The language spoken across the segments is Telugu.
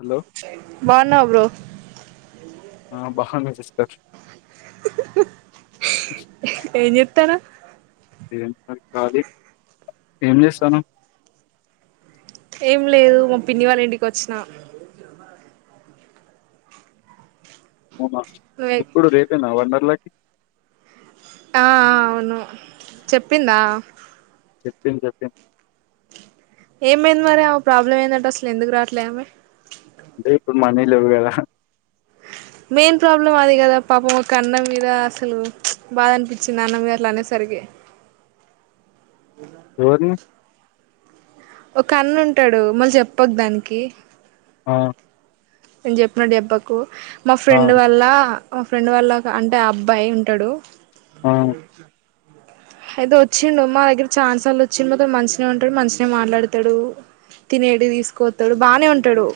హలో బన్నావాబ్రో ఆ బహాన్నా సిస్టర్ హ్ం ఎంజెత్తన కాది ఏం జేస్తాను ఏం లేదు మా పిన్ని వాళ్ళ ఇంటికి వచ్చినా అవునా నువ్వే ఇప్పుడు రేపేనా వండర్లకి ఆ ఆ అవును చెప్పిందా చెప్పంది చెప్పిం ఏమైంది మరి ఆమే ప్రాబ్లం ఎందట్ట అసలు ఎందుకు రాట్లే ఆమె అంటే ఇప్పుడు మనీలేవుకదా మెయిన్ ప్రాబ్లం అది కదా పాపం ఒక అన్నం మీద అసలు బాధ అనిపించింది అన్న మీద అట్లా అనేసరికి ఎవర్ని ఒక అన్నుంటడు మళ్ళీ జెప్పక్ దానికి ఆ నేను [unintelligible] మా ఆ ఫ్రెండ్ వల్ల మా ఫ్రెండ్ వాళ్ళ అంటే ఆ అబ్బాయి ఉంటాడు ఆ అయితే వచ్చిండు మా దగ్గర చానసార్లు వచ్చి మతోని మంచినే ఉంటాడు మంచినే మాట్లాడతాడు తినేడు తీసుకోతడు బానే ఉంటాడు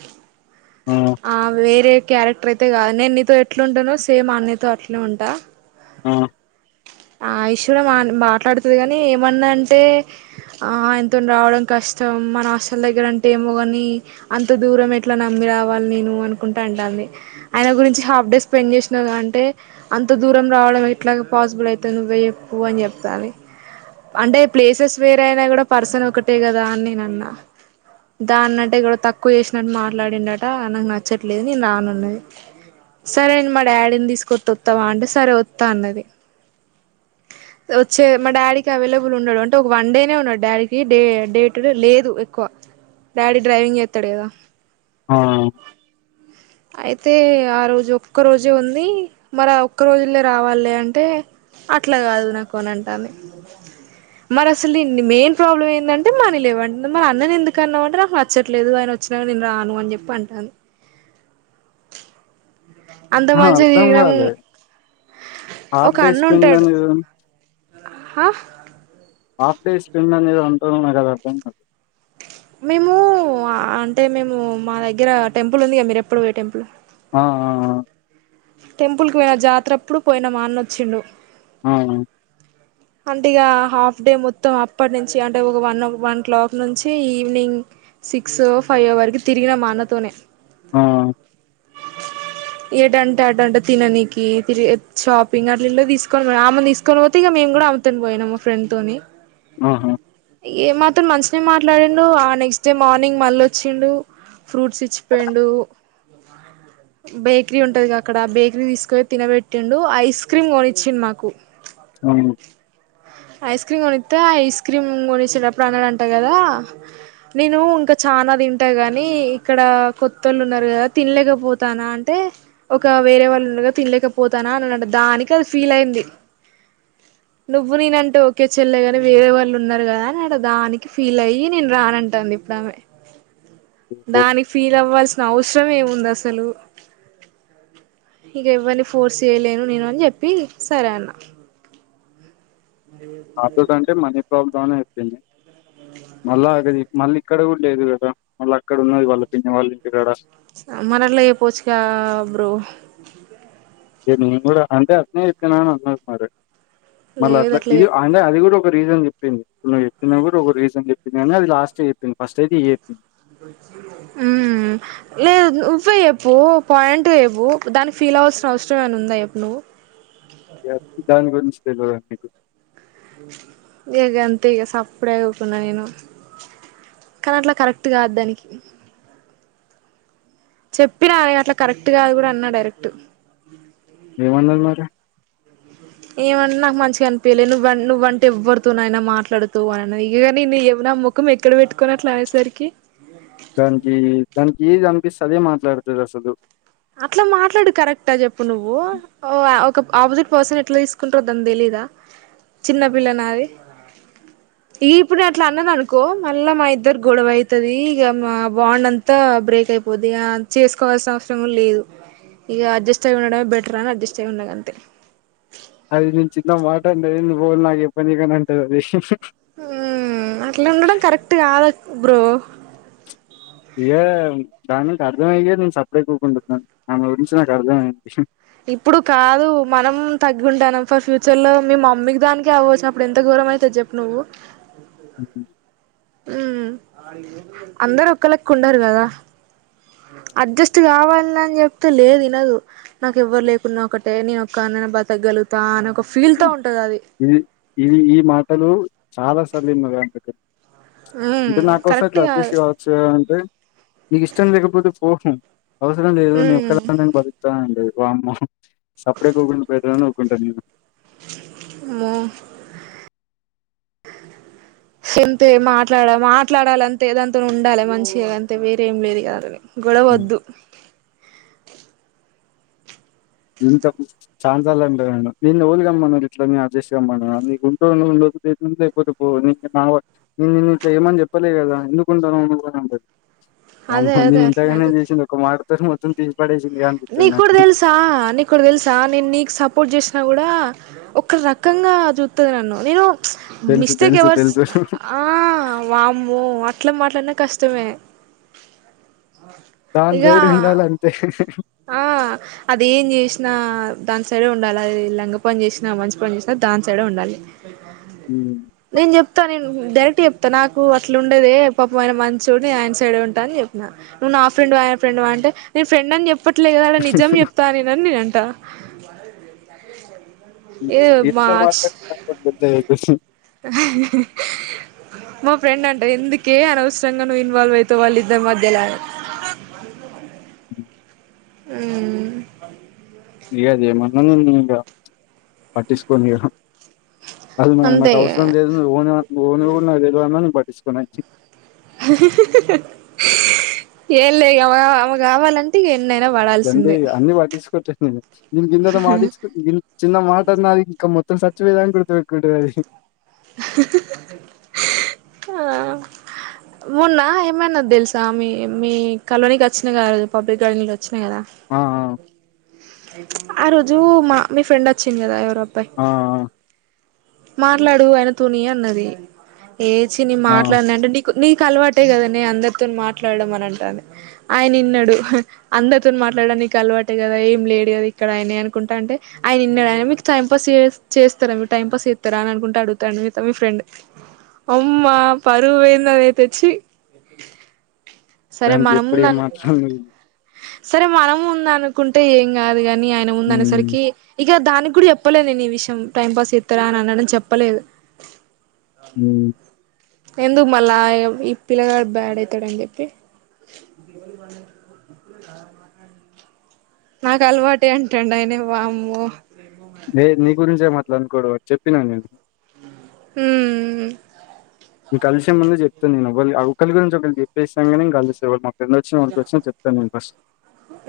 ఆ వేరే క్యారెక్టర్ అయితే కాదు నేను నీతో ఎట్లు ఉంటానో సేమ్ ఆ అన్నయ్య తో అట్లే ఉంటా ఆ ఆ ఇశ్వర్ మా మాట్లాడుతుంది కానీ ఏమన్నా అంటే ఆ ఆయనతో రావడం కష్టం మన హాస్టల్ దగ్గర అంటే ఏమో కాని అంత దూరం ఎట్లా నమ్మిరా నేను అకుంట అంటాండి ఆయన గురించి హాఫ్ డే స్పెండ్ చేసిన అంటే అంత దూరం ఇట్లా పాసిబుల్ అవుతుది నువ్వే చెప్పు అని చెప్పాలి అంటే ప్లేసెస్ వేరేయినా కూడా పర్సన్ ఒకటే కదా అని నేను అన్నా దాన్నంటే కూడా తక్కువ చేసినట్టు మాట్లాడిండట నాకు నచ్చట్లేదు నేను రానున్నది సరే మా డాడీని తీసుకొస్త వత్తవా అంటడి సరే వత్త అన్నది వచ్చే మా డాడీకి అవైలబుల్ ఉన్నాడు అంటే వన్ వన్ డేనే ఉన్నాడు డాడీకి డే డేట్ లేదు ఎక్కువ డాడీ డ్రైవింగ్ చేతాడు కదా ఆ అయితే ఆ రోజు ఒక రోజే ఉంది మరి ఒక రోజుల్లె రావాలి అంటే అట్లా కాదు నాకు కొన అంటాది మరి అసలున్ని మెయిన్ ప్రాబ్లం ఏంటంటే మనీ లేవంట మరి అన్నని ఎందుకు అన్నా అంటే నాకు నచ్చట్లేదు అ నేను వచ్చినా నేను రాను అని చెప్పి అంటాను అంత ఆహ మంచిగా అర్ధం తిరిగినాము కాలే ఒక హాఫ్ అన్న ఉంటాడు హా డే [unintelligible] [unintelligible] మేము అంటే మేము మా దగ్గర టెంపుల్ ఉందిగా మీరు ఎప్పుడు పోయే టెంపుల్ ఆ ఆ టెంపుల్ కు పోయిన జాతరప్పుడు పోయిన మా అన్న వచ్చిండు ఆ అంటే ఇక హాఫ్ డే మొత్తం అప్పటి నుంచి అంటే ఒక వన్ వన్ క్లాక్ నుంచి ఈవినింగ్ సిక్స్ ఫైవ్ వరకు తిరిగిన మా అన్నతోనే ఆ [unintelligible] ట అంటే తిననికి తి షాపింగ్ అట్లా ఇ తీసుకొని ఆమెను తీసుకొని పోతే ఇక మేము కూడా అమ్తా పోయిం నేన్ ఏమో ఫ్రెండ్ తోని ఆహా ఏ మాత్రం మంచినే మాట్లాడిండు ఆ నెక్స్ట్ డే మార్నింగ్ మళ్ళ వచ్చిండు ఫ్రూట్స్ ఇచ్చిపోయిండు బేకరీ ఉంటది కదా అక్కడ బేకరీ తీసుకొ తినబెట్టిండు ఐస్ క్రీమ్ కొనిచ్చిండు మాకు అవును ఐస్ క్రీమ్ కొనిస్తా ఐస్ క్రీమ్ కొనేసేటప్పుడు అన్నడ అంటా కదా నేను ఇంకా చనా తింటా గాని ఇక్కడ కొత్త వాళ్ళు ఉన్నారు కదా తినలేకపోతానా అంటే ఒక వేరే వాళ్ళు ఉండగా తినలేకపోతానా అని దానికి అది ఫీల్ అయింది నువ్వు నేన్ అంటే ఓకే చెల్లలేగాని వేరే వాళ్ళు ఉన్నారు కదా అని అ దానికి ఫీల్ అయ్యి నేను రానంటాంది ఇప్పుడు ఆమె దానికి ఫీల్ అవ్వాల్సిన అవసరం ఏముంది అసలు ఇక ఎవరిని ఫోర్స్ చేయలేను నేను అని చెప్పి సరే అన్న ఆటోస్ంటే మనీ ప్రాబ్లమ్నే వచ్చింది మళ్ళా అది మళ్ళీ ఇక్కడ కూడా లేదు కదా మళ్ళీ అక్కడ ఉన్నది వాళ్ళ పిన్నే వాళ్ళ ఇంటి కడ మరి అట్లా చెప్పొచ్చుగా బ్రో నేను కూడా అంటే అతనే చెప్పనా అని అన్నారున్నారు మళ్ళీ లేదు అట్లా ఇది చెప్ అంటే అది కూడా రీజన్ చెప్పింది ఇప్పుడు ను చెప్పిన కూడా ఒక రీజన్ చెప్పింది కానీ అది లాస్ట్ చెప్పింది ఫస్ట్ అయితే చెప్పింది అ లేదు నువ్వే ఎప్పు పాయింట్ వవు దానికి ఫీల్ అవ్ల్సిన అవసరం ఏమనా ఉంద ఎప్పుడు నువ్వు దాన్ గుంచి తె లో అ మీకు ఇగ అంత ఇక సప్పుడేగకుండా నేను కానీ అట్లా కరెక్ట్ కాదు దానికి చెప్పిన అట్లా కరెక్ట్ కాదు కూడా అన్నా డైరెక్ట్ ఏమండదు మరి ఏమంట నాకు మంచిగా అనిపించలే నువ్వ నువ్వంటే ఎవ్వడుతువుయన మాట్లాడుతూ అ ఇగానివ ముఖం ఎక్కడ పెట్టు దానికి దానికి దానికి సదే మాట్లాడుతుంది అసలు అట్లా మాట్లాడు కరెక్టా చెప్పు నువ్వు ఒక ఆపోజిట్ పర్సన్ ఎట్లా తీసుకుంటారో దాని తెలీదా చిన్నపిిల్ల నా అది ఈ ఇప్పుడు నే అట్లా అన్నది అనుకో మళ్ళా మా ఇద్దరు గొడవ అయితది ఇక మా బాండ్ అంతా బ్రేక్ అయి యిపోది చేసుకోవాల్సిన వంది లేదు ఇక అడ్జస్ట్ అయి ఉండడమే బెటర్ అని అడ్జస్ట్ అయి ఉండగా అంతే అది నేను చిన్న మాట అంటది నీ పో నాకు ఎ పని కాని అంటది అద మ్మ్ అట్లా ఉండడం కరెక్ట్ కాదు బ్రో ఏయ దానికు అర్థంమయ్య నేను సప్డే కూపంటాను నమ్ ఉంించ నాకు అర్థంమ విషయం ఇప్పుడు కాదు మనం తగ్గింటాం ఫర్ ఫ్యూచర్ లో మీ మమ్మీకి దానికి అవ్వవచ్చుిన అప్పుడు ఎంత గర ఇ అైతే చెప్పు నువ్వు అ ఉ అందరు ఒకళక్ ఉన్నారుారు కదా అడ్జస్ట్ కావాల అని చెప్తే లేదు వినదు నాకు ఎవ్వరు లేకున్నా ఒకటే నేను బతగలుతా అని ఒక ఫీల్ త ఉంట ఇది ఇది ఈ మాటలు చాలా సలివ అంత క మ్మ్ అంటే నా కోసం కరెక్ట్ ఇట్లా అడ్జెస్ట్ కాదు కావచ్చు అంటే నీకు ఇష్టం లేకపోతే పోహం అవసరం లేదు నే మ్మ్ ఒక్కద నే బ ా అండి బ అమ్మ సప్పడే ఒకుం పెట్టని ఒఊక్కుంటాను నేను మో ఎంత మాట్లాడ మాట్లాడాలంటే ఏదాంత ఉండాలి మంచిగా అంతే వేరే ఏం లేదు కదాని ఉమ్. గొడవద్దు ఇంత ఛాన్స్ అలాంటడి నేనుోలుగామ్మన్నా ఇట్లా న అడ్జెస్ట్గామ్మ నీ గుంటూ ఉ అయిపోదు పో నిన్ను చేయమని చెప్పలే కదా ఎందుకుంటాను అకోది అదే పమ్మంది అదే నేను అట్లనే ఇంతగానే చేసింది ఒక మాటత మొత్తం తీ నీ కుడద ఎల్సా అన్నక్కడ తెలుసా నేను నీకు సపోర్ట్ చేసినా కూడా ఒక రకంగా చూస్తుంది నన్ను నేను తెలుసు మిస్తేక్ తెలుసు ఎవరు తెలుసు ఆ వామ్ ఎట్లా మాట్లాడినా కష్టమే దాని ఇగ సైడ్ ఉండాలంతే ఆ అది ఎం చేసినా దాని సైడే ఉండాలి అది లంగ పని చేసినా మంచి పని చేసినా దాని సైడే ఉండాలి నేను చెప్తా నేను డైరెక్ట్ చెప్తా నాకు అట్లు ఉండేదే పాపమయన ఆయన మంచోడు నే ఆనైడ్ ఉంటా అని చెప్పిన నువ్ ఆ ఫ్రెండ్ ఆయన ఫ్రెండ్ అంటే ఫ్రెడ్ అని చెప్ప అప్పట్లే కదడ నిజం చెప్తా అని నన్ననంట [unintelligible] మా ఫ్రెండ్ అంట ఎందుకే అనవసరంగా నువ్వు ఇన్వాల్వ్ అయిత వాళ్ళు ఇద్దరి మధ్యలా అ ఉమ్ [unintelligible] అది మరి అంతే నాకు ఇగ అవసరం లేదు ఓ ఓను కూడా నా లేదును పట్టించున్నా [unintelligible] పడాల్సిందే [unintelligible] మం సచ్చవేదా కొడుతు వకుంట ఆ ఉన్నా ఏమైనా తెలుసా మీ మీ కలోనీకి వచ్చినా కాదు పబ్లిక్ గార్డెన్ వ కా ఆ ఆ రోజు మా మీ ఫ్రెండ్ వచ్చింది కదా ఎవరో త ఆ ఆ మాట్లాడు ఆయన తుని అన్నది ఏచి నీ ఆ ఆ! మాట్లాడినంటే నీకు నీకు అలవాటు అంతే కదా నే అందరితో మాట్లాడడం అని అంటాను ఆయన ఇన్నాడు అందరితో మాట్లాడడా నీకు అల కదా ఏం లేదు కదా ఇక్కడయ అనుకుంటా అంటే ఆయన నిన్నాడుయ మీకు టైం పాస్ చేస్తారా మీ టైం పాస్ రా అని అనుకుంటే అడుగుతాను మీ ఫ్రెండ్ అమ్మా పరువు పోయింద అని అయి తెచ్చి సరే దానికి మన ఎప్పుడు ఏం ముందనుకు మాట్లాడను సరే మనము ముంద అనుకుంటే ఏం కాదు కాని హ్మ్ ఉందిరి ఇక దానికి కూడా చెప్పలే నేను ఈ విషయంై పాస్ చేస్తారా అ అన్నాడం చెప్పలేదు హ ఎందుకు మళ్ళా ఈ పిల్లగాడు బ్యాడ్ అయితాడని చెప్పి నాకు అలవాటు అంటండు ఆయనేవామ్మో న నీ గురించే అట్లా ఏం అనుకోడు చెప్పినాను నేను ఉ కలిసే ముందు చెప్ాను నేనుళ ఒకరి గురించి ఒకళ్ళ చెప్పేస్తాకే కలిసేవాళ్ళ మా రెం వచ్చిన మనకి వచ్చా చెప్తను నేను ఫస్ట్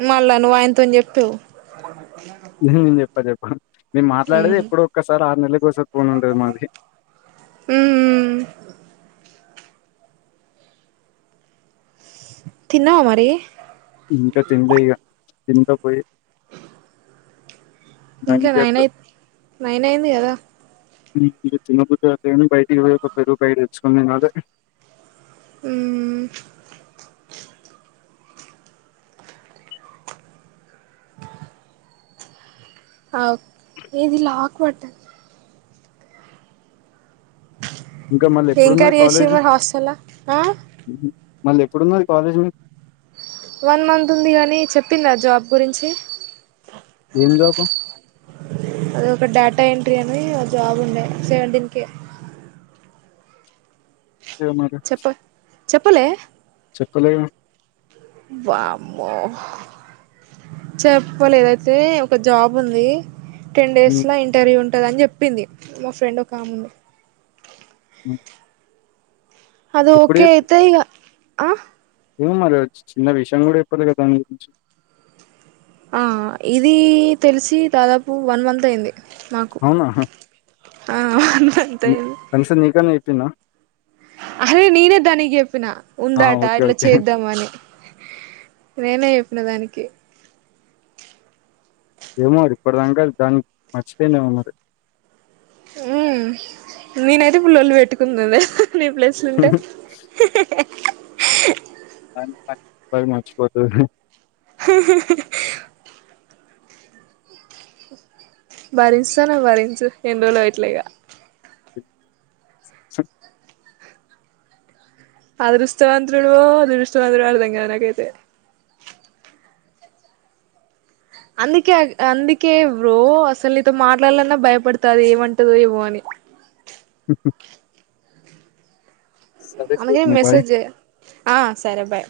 మళ్ళా నువ్వాయతోని చెప్తావు నేను చెప్ప చెప్ప నేను మాట్లాడేది ఉమ్ ఎప్పుడు ఒక్కసారి ఆరు నెలల కోస పోనుంద మాది ఉమ్ తిన్నావా మరి ఇంకా తినలే ఇగ తిట పోయి ఇంకా మంచిగా నైనయి నైన్ అయింది కదా తిన్నబద్దు అ బయటికి పో ఒక పెరుగు పాకెట్ తెచ్చుకోని తిన్నలే మ్... ఏది లాక్ పడ్డది. ఇంక ఏం మల్లెప్పుడున్నది కర్రీ చేసిర్రు కాలేజ్ మరి హాస్టల్ల ఆ మళ్ళీ ఎప్పుడున్నది కాలేజ్ మీ వన్ మంత్ ఉంది గనీ చెప్పిందా జాబ్ గురించి ఏం జాబ్ అది ఒక డాటా ఎన్ ట్రీ అని ఆ జాబ్ ఉండే సెవెంటిన్కె ఇగ మరి చెప్ప చెప్పలే చెప్పలేగా వామ్మో చెప్పలేదైతే ఒక జాబ్ ఉంది. టెన్ ఉమ్, డేస్ల ఇంటర్వ్యూ ఉంటదన్ చెప్పింది మా ఫ్రెండ్ ఒక ఆమె అ అద్ ఓకే అయితే ఇగ ఆ ఏమో మరి వచ్చి చిన్న విషయం గుడా చెప్పలేగా దాని గురించి ఆ ఇదీ తెల్సి దాదాపు వన్ మంత్ అయింది. నాకు అవునా ఆ మంత్ ని అయింది కనీసం నీకన్నా చెప్పిందా? అరే నేనే దానికి చెప్పిన ఆహా ఉందట ఓకే ఇట్లా ఓకే చేద్దామని నేనే చెప్పిన దానికి ఏమో ఇప్పటి దాంక దానిక్ మర్చిపోయిందేమో మరి మ్ నేనైతే ఇప్పుడ్ లొల్లి పెట్టుకుంటుండే నీ ప్లేస్లుంటే [unintelligible] మర్చిపోతది. భరిస్తన్నవ్ భరించు ఎన్ని రోజులో ఇట్ల ఇగ స అదృష్టవంతుండువో దురదృష్టవంతుడువో అర్ధం కాదు నాకైతే అందుకే అన్ అందుకే బ్రో అసల్ నీతో మాట్లాడాలన్నా భయపడతది ఏమంటదో ఏమో అని సరే అందుకే శివాని బాయ్ మెసేజ్ చేయ ఆ సరే బాయ్